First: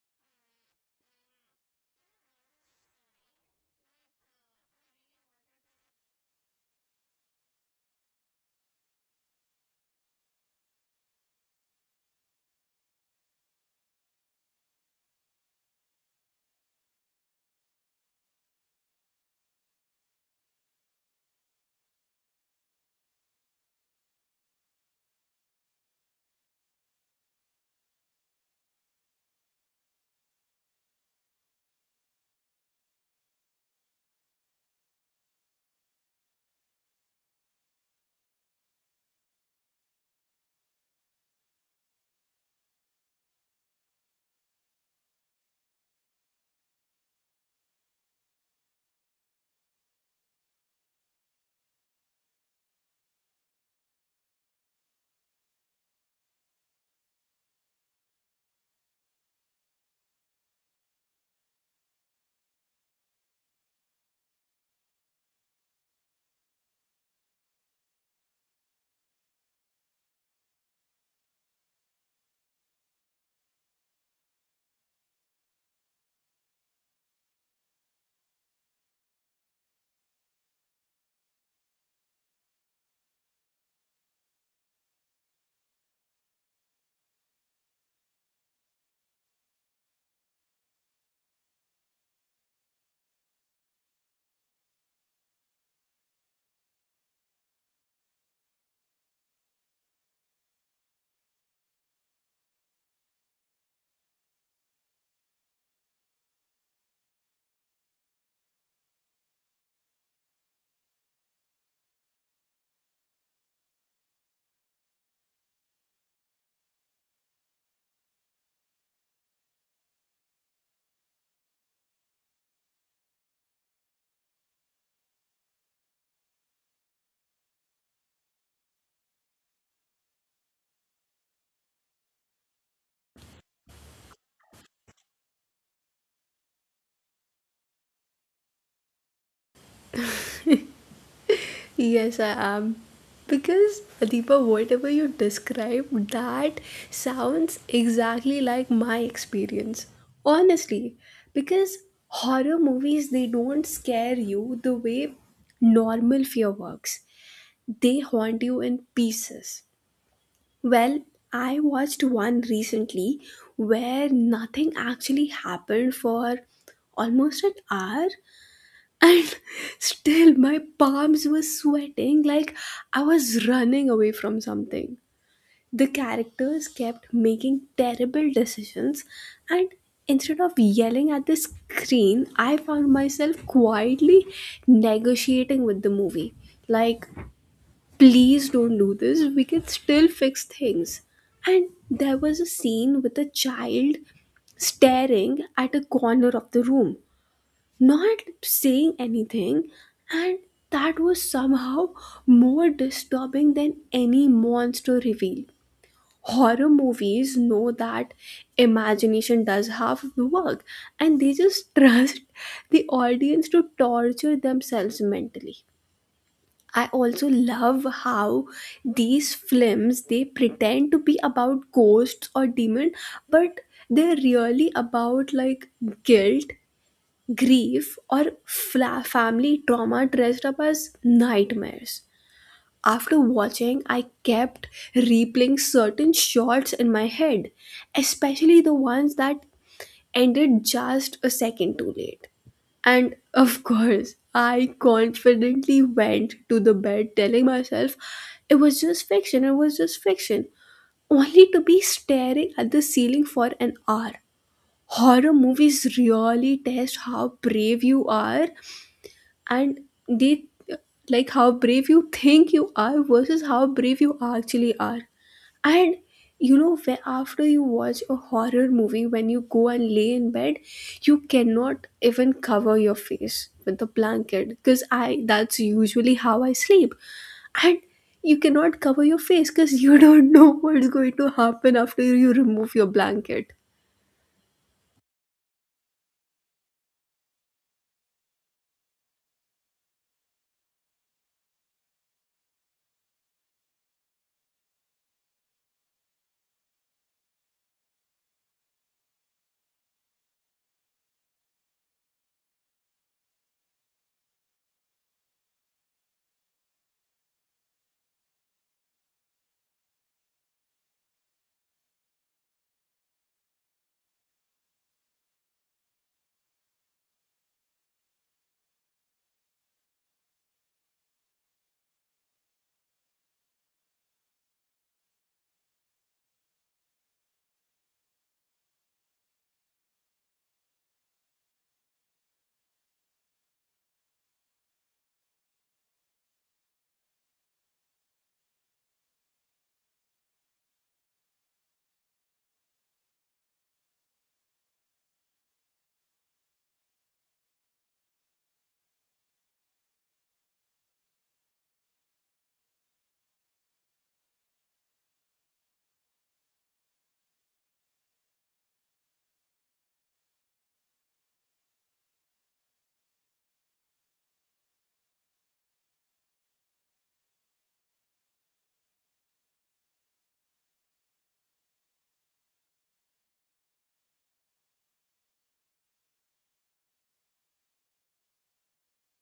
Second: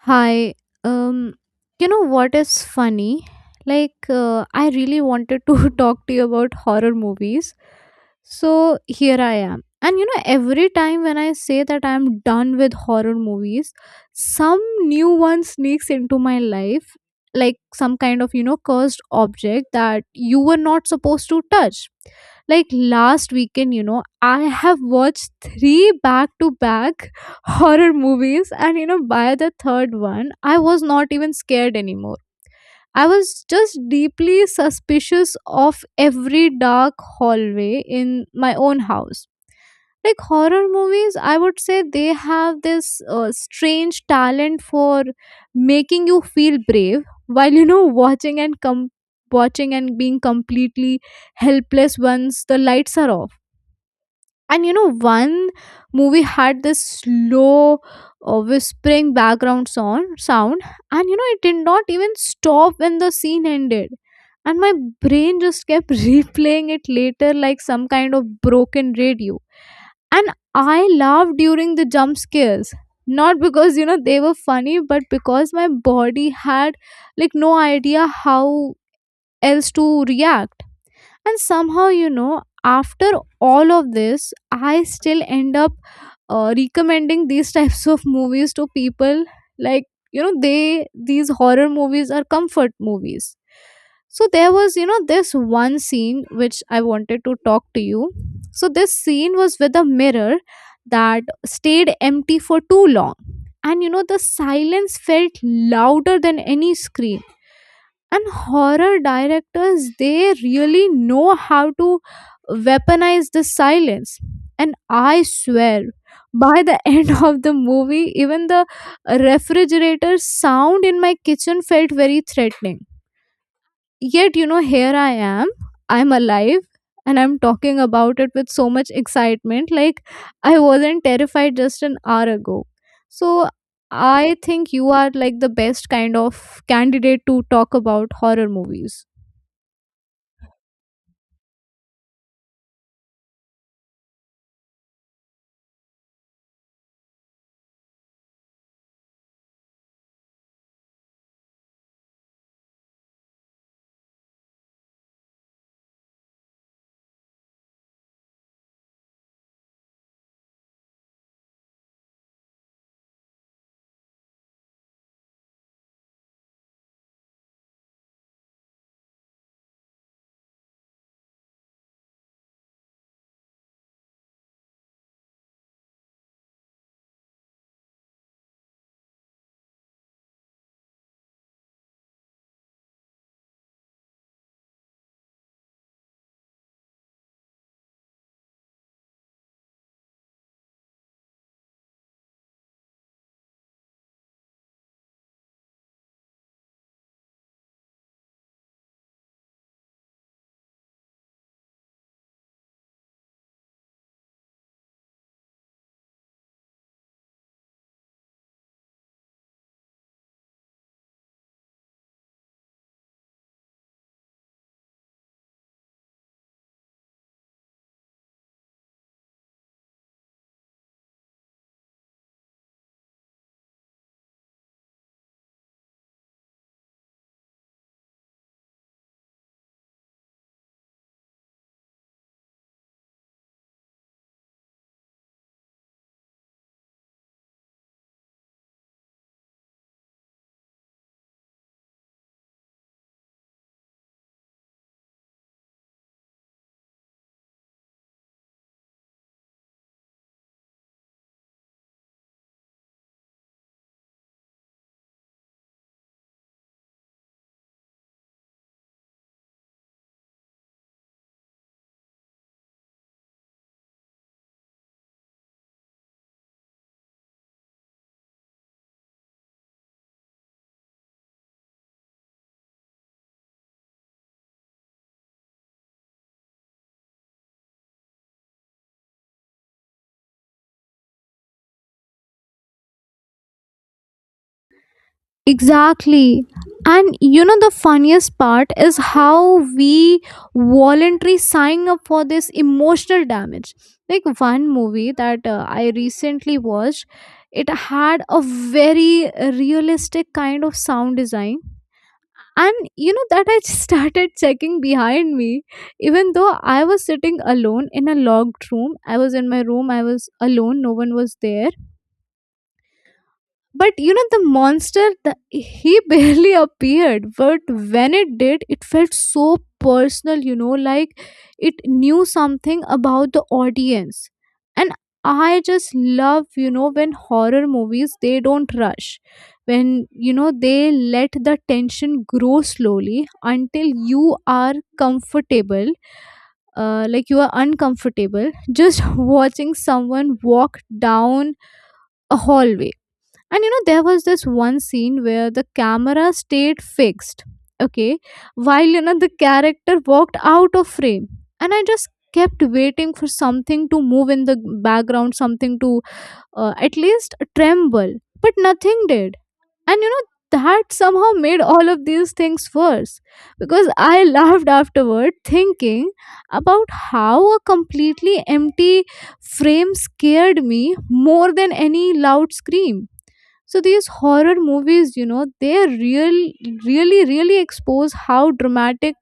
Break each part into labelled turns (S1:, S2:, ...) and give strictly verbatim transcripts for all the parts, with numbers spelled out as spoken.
S1: Hi. Um, you know what is funny? Like, uh, I really wanted to talk to you about horror movies. So here I am. And you know, every time when I say that I'm done with horror movies, some new one sneaks into my life, like some kind of, you know, cursed object that you were not supposed to touch. Like last weekend, you know, I have watched three back to back horror movies, and you know by the third one I was not even scared anymore. I was just deeply suspicious of every dark hallway in my own house. Like, horror movies, I would say, they have this uh, strange talent for making you feel brave while you know watching and com- watching and being completely helpless once the lights are off. And you know one movie had this slow uh, whispering background sound sound, and you know it did not even stop when the scene ended. And my brain just kept replaying it later, like some kind of broken radio. And I laughed during the jump scares, not because you know they were funny, but because my body had like no idea how else to react. And somehow, you know after all of this, I still end up uh, recommending these types of movies to people. Like, you know they these horror movies are comfort movies. So there was, you know this one scene which I wanted to talk to you. So this scene was with a mirror that stayed empty for too long, and you know the silence felt louder than any scream. And horror directors, they really know how to weaponize the silence. And I swear, by the end of the movie, even the refrigerator sound in my kitchen felt very threatening. Yet, you know, here I am, I'm alive, and I'm talking about it with so much excitement. Like, I wasn't terrified just an hour ago. So, I think you are like the best kind of candidate to talk about horror movies.
S2: Yes, I am. Because, Deepa, whatever you described, that sounds exactly like my experience. Honestly, because horror movies, they don't scare you the way normal fear works, they haunt you in pieces. Well, I watched one recently where nothing actually happened for almost an hour, and still my palms were sweating like I was running away from something. The characters kept making terrible decisions, and instead of yelling at the screen, I found myself quietly negotiating with the movie. Like, please don't do this, we can still fix things. And there was a scene with a child staring at a corner of the room, not saying anything, and that was somehow more disturbing than any monster reveal. Horror movies know that imagination does half of the work, and they just trust the audience to torture themselves mentally. I also love how these films, they pretend to be about ghosts or demon, but they're really about like guilt, grief, or fla- family trauma dressed up as nightmares. After watching, I kept replaying certain shots in my head, especially the ones that ended just a second too late. And of course, I confidently went to the bed telling myself it was just fiction, it was just fiction, only to be staring at the ceiling for an hour. Horror movies really test how brave you are, and they, like, how brave you think you are versus how brave you actually are. And you know, where after you watch a horror movie, when you go and lay in bed, you cannot even cover your face with the blanket because I that's usually how I sleep. And you cannot cover your face because you don't know what's going to happen after you remove your blanket.
S1: Exactly. And you know, the funniest part is how we voluntarily sign up for this emotional damage. Like one movie that uh, I recently watched, it had a very realistic kind of sound design. And you know, that I started checking behind me, even though I was sitting alone in a locked room. I was in my room, I was alone, no one was there. But you know, the monster, the, he barely appeared. But when it did, it felt so personal, you know, like it knew something about the audience. And I just love, you know, when horror movies, they don't rush. When, you know, they let the tension grow slowly until you are comfortable, uh, like you are uncomfortable just watching someone walk down a hallway. And you know, there was this one scene where the camera stayed fixed, okay, while you know the character walked out of frame. And I just kept waiting for something to move in the background, something to uh, at least tremble, but nothing did. And you know that somehow made all of these things worse, because I laughed afterward thinking about how a completely empty frame scared me more than any loud scream. So these horror movies, you know they real really really expose how dramatic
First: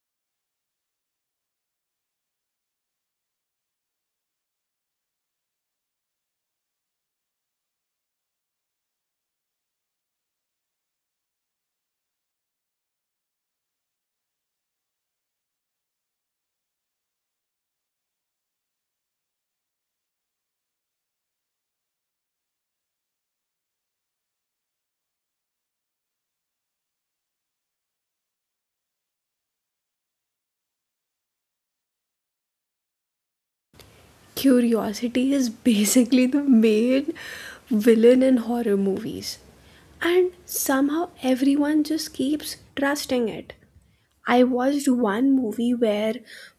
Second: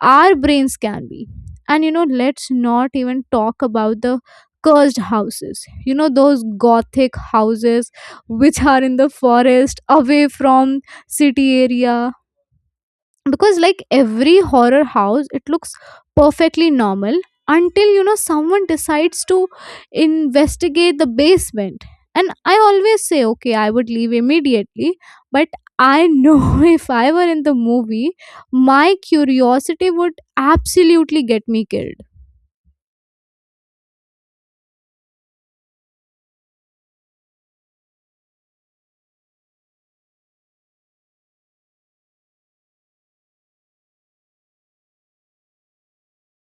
S1: our brains can be. And you know let's not even talk about the cursed houses, you know those gothic houses which are in the forest, away from city area. Because like every horror house, it looks perfectly normal until you know someone decides to investigate the basement. And I always say, okay, I would leave immediately, but I know, if I were in the movie, my curiosity would absolutely get me killed.
S2: Curiosity is basically the main villain in horror movies. And somehow everyone just keeps trusting it. I watched one movie where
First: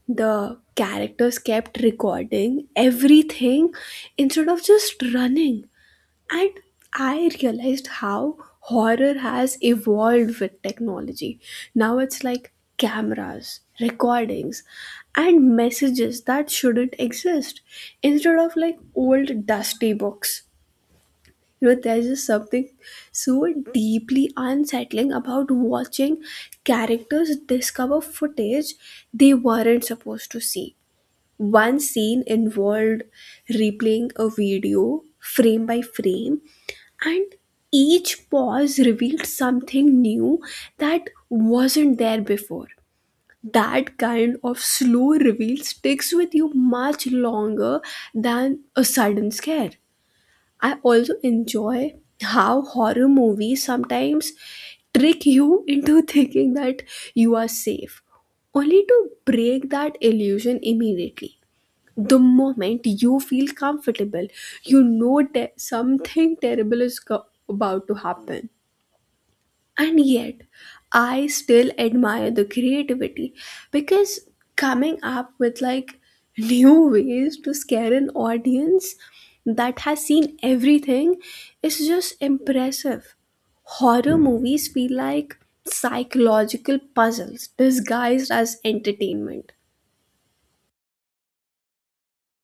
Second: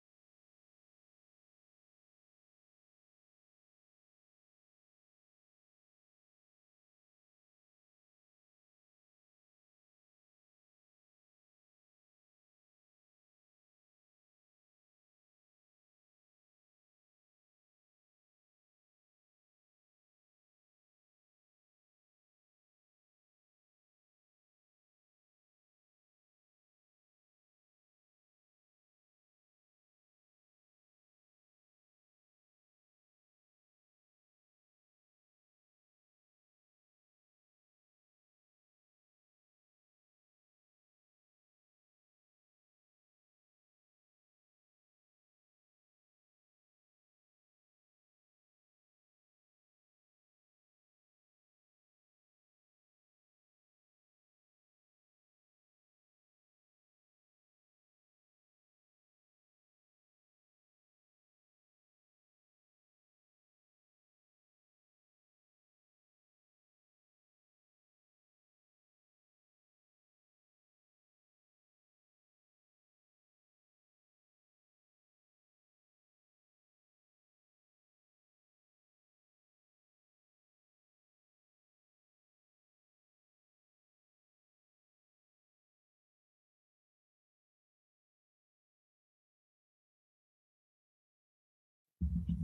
S2: the characters kept recording everything instead of just running. And I realized how horror has evolved with technology. Now it's like cameras, recordings, and messages that shouldn't exist instead of like old dusty books. You know, there's just something so deeply unsettling about watching characters discover footage they weren't supposed to see. One scene involved replaying a video frame by frame, and each pause revealed something new that wasn't there before. That kind of slow reveal sticks with you much longer than a sudden scare. I also enjoy how horror movies sometimes trick you into thinking that you are safe, only to break that illusion immediately. The moment you feel comfortable, you know that something terrible is co- about to happen. And yet I still admire the creativity, because coming up with like new ways to scare an audience that has seen everything is just impressive. Horror movies feel like psychological puzzles disguised as entertainment.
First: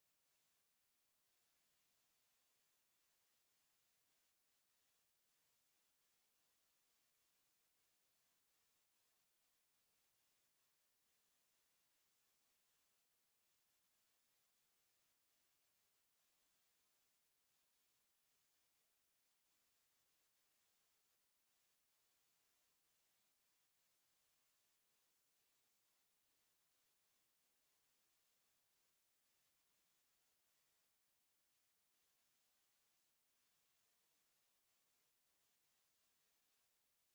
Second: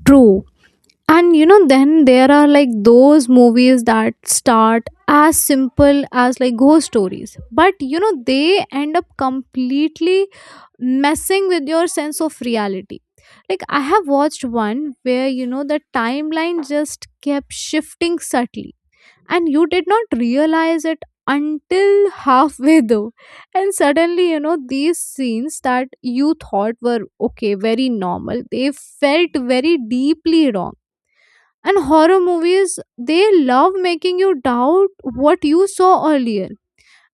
S1: True. And you know then there are like those movies that start as simple as like ghost stories, but you know they end up completely messing with your sense of reality. Like, I have watched one where you know the timeline just kept shifting subtly, and you did not realize it until halfway though. And suddenly, you know these scenes that you thought were okay, very normal, they felt very deeply wrong. And horror movies, they love making you doubt what you saw earlier.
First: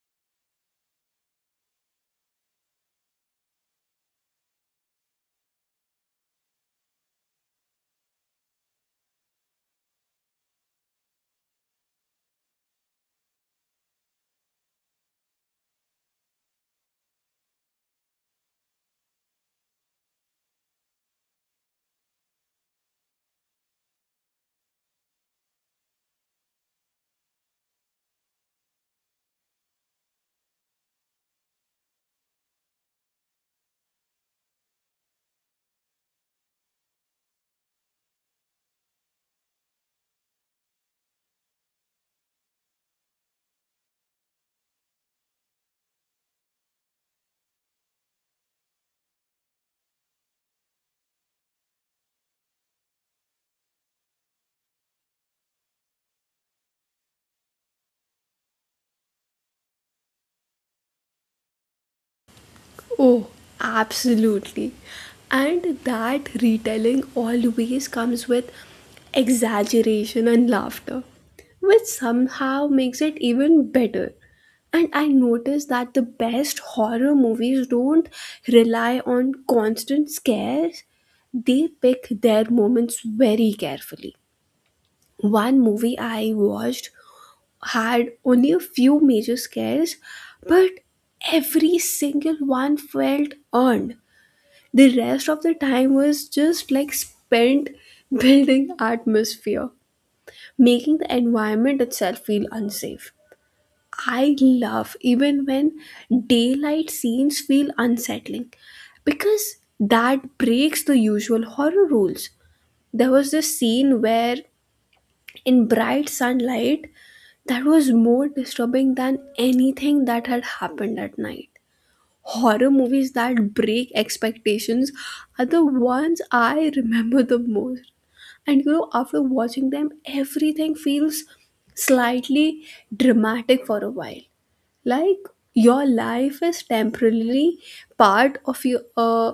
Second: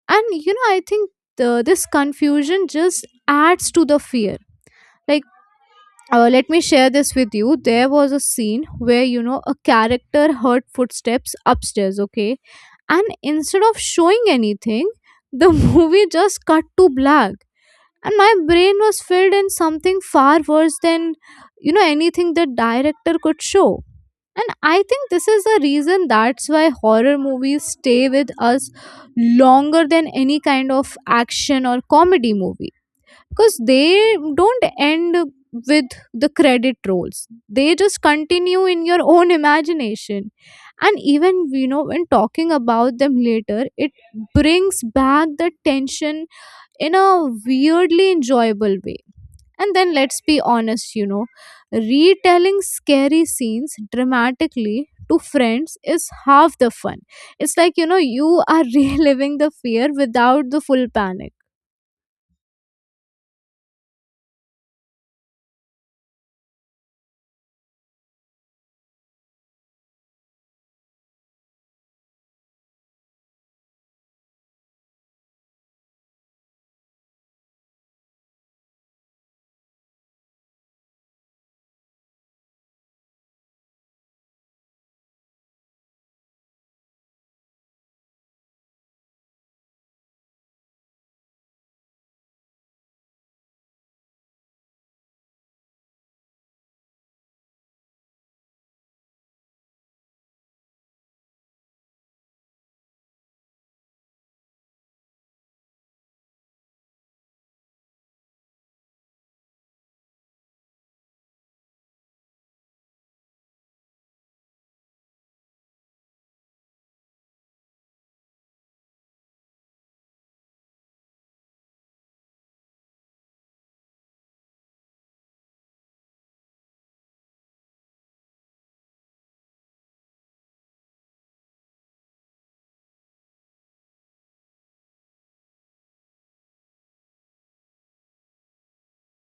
S1: And you know I think the, this confusion just adds to the fear. Like, uh, let me share this with you. There was a scene where you know a character heard footsteps upstairs, okay, and instead of showing anything, the movie just cut to black, and my brain was filled in something far worse than you know anything the director could show. And I think this is the reason, that's why horror movies stay with us longer than any kind of action or comedy movie. Because they don't end with the credit rolls, they just continue in your own imagination. And even, you know when talking about them later, it brings back the tension in a weirdly enjoyable way. And then let's be honest, you know retelling scary scenes dramatically to friends is half the fun. It's like, you know you are reliving the fear without the full panic.
S2: Oh, absolutely. And that retelling always comes with exaggeration and laughter, which somehow makes it even better. And I noticed that the best horror movies don't rely on constant scares, they pick their moments very carefully. One movie I watched had only a few major scares, but every single one felt earned. The rest of the time was just like spent building atmosphere, making the environment itself feel unsafe. I love even when daylight scenes feel unsettling, because that breaks the usual horror rules. There was this scene where, in bright sunlight, that was more disturbing than anything that had happened at night. Horror movies that break expectations are the ones I remember the most. And you know, after watching them, everything feels slightly dramatic for a while. Like your life is temporarily part of your uh,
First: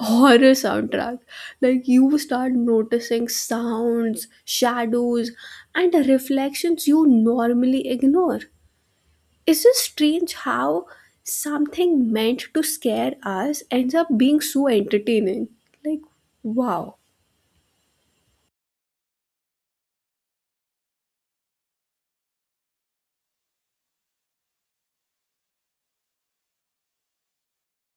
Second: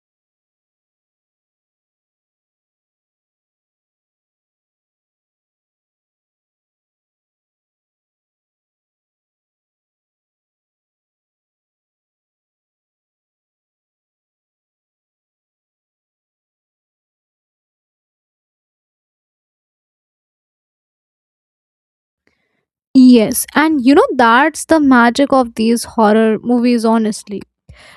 S2: horror soundtrack. Like you start noticing sounds, shadows, and reflections you normally ignore. It's just strange how something meant to scare us ends up being so entertaining. Like, wow.
S1: Yes, and you know that's the magic of these horror movies, honestly.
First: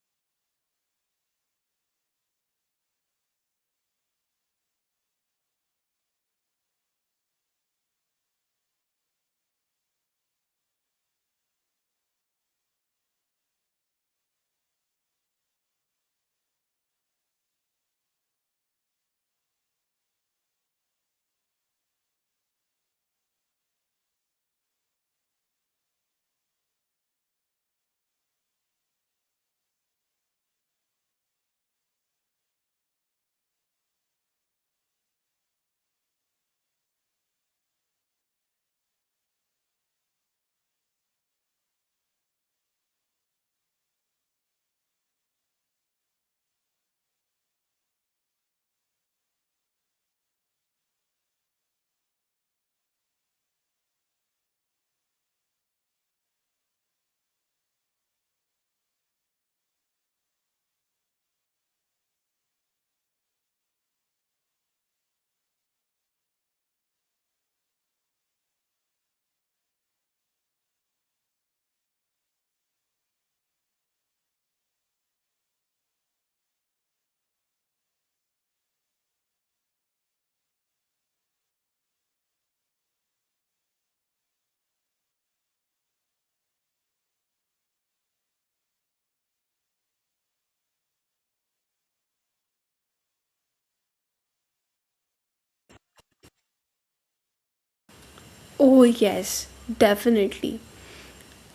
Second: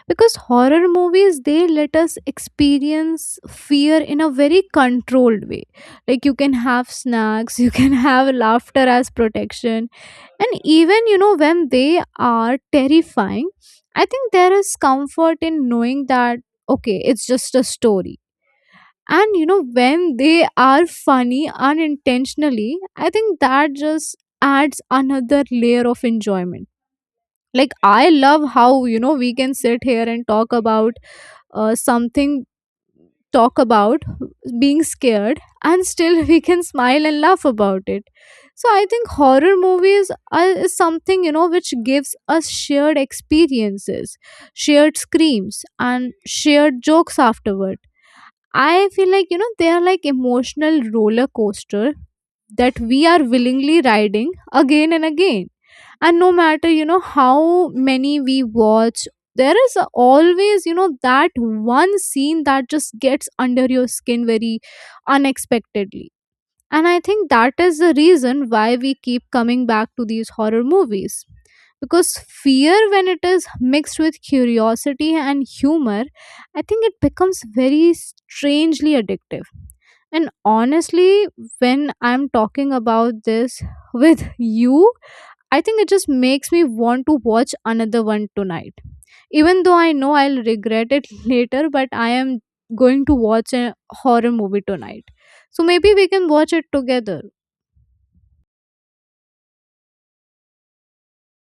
S1: Because horror movies, they let us experience fear in a very controlled way. Like, you can have snacks, you can have laughter as protection, and even, you know when they are terrifying, I think there is comfort in knowing that, okay, it's just a story. And you know when they are funny unintentionally, I think that just adds another layer of enjoyment. Like, I love how you know we can sit here and talk about uh, something, talk about being scared, and still we can smile and laugh about it. So I think horror movies are is something, you know which gives us shared experiences, shared screams, and shared jokes afterward. I feel like, you know, they are like emotional roller coaster that we are willingly riding again and again. And no matter, you know, how many we watch, there is a- always, you know, that one scene that just gets under your skin very unexpectedly. And I think that is the reason why we keep coming back to these horror movies. Because fear, when it is mixed with curiosity and humor, I think it becomes very strangely addictive. And honestly, when I'm talking about this with you, I think it just makes me want to watch another one tonight, even though I know I'll regret it later, but I am going to watch a horror movie tonight. So maybe we can watch it together.
S2: Oh, yes, definitely.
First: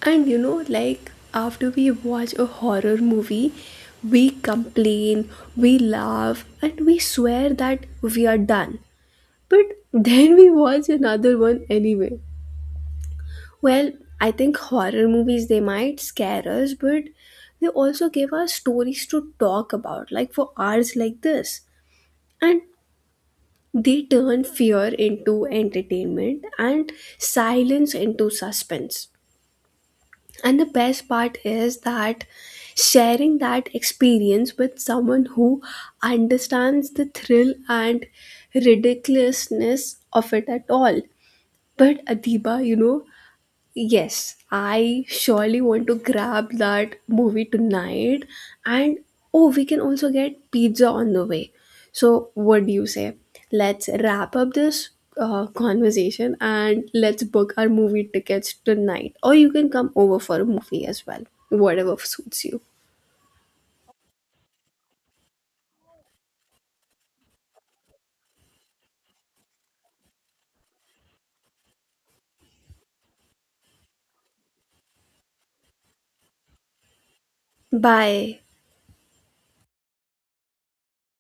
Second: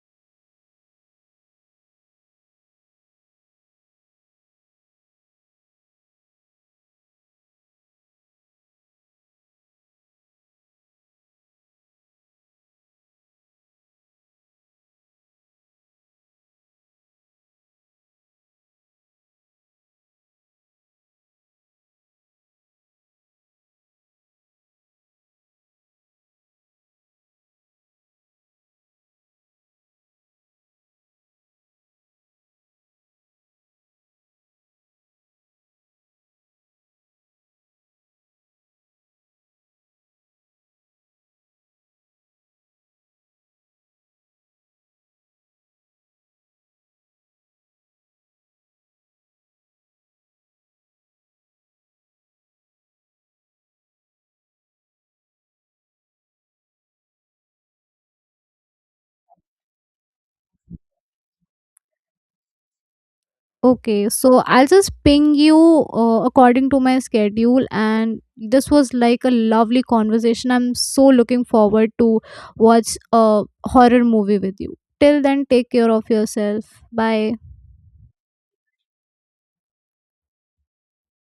S2: And you know, like, after we watch a horror movie, we complain, we laugh, and we swear that we are done. But then we watch another one anyway. Well, I think horror movies, they might scare us, but they also give us stories to talk about, like for hours like this. And they turn fear into entertainment and silence into suspense. And the best part is that sharing that experience with someone who understands the thrill and ridiculousness of it at all. But Adiba, you know, yes, I surely want to grab that movie tonight. And oh, we can also get pizza on the way. So, what do you say? Let's wrap up this uh, conversation and let's book our movie tickets tonight. Or you can come over for a movie as well, whatever suits you.
S1: Okay, so I'll just ping you uh, according to my schedule, and this was like a lovely conversation. I'm so looking forward to watch a horror movie with you. Till then, take care of yourself. Bye.
S2: Bye.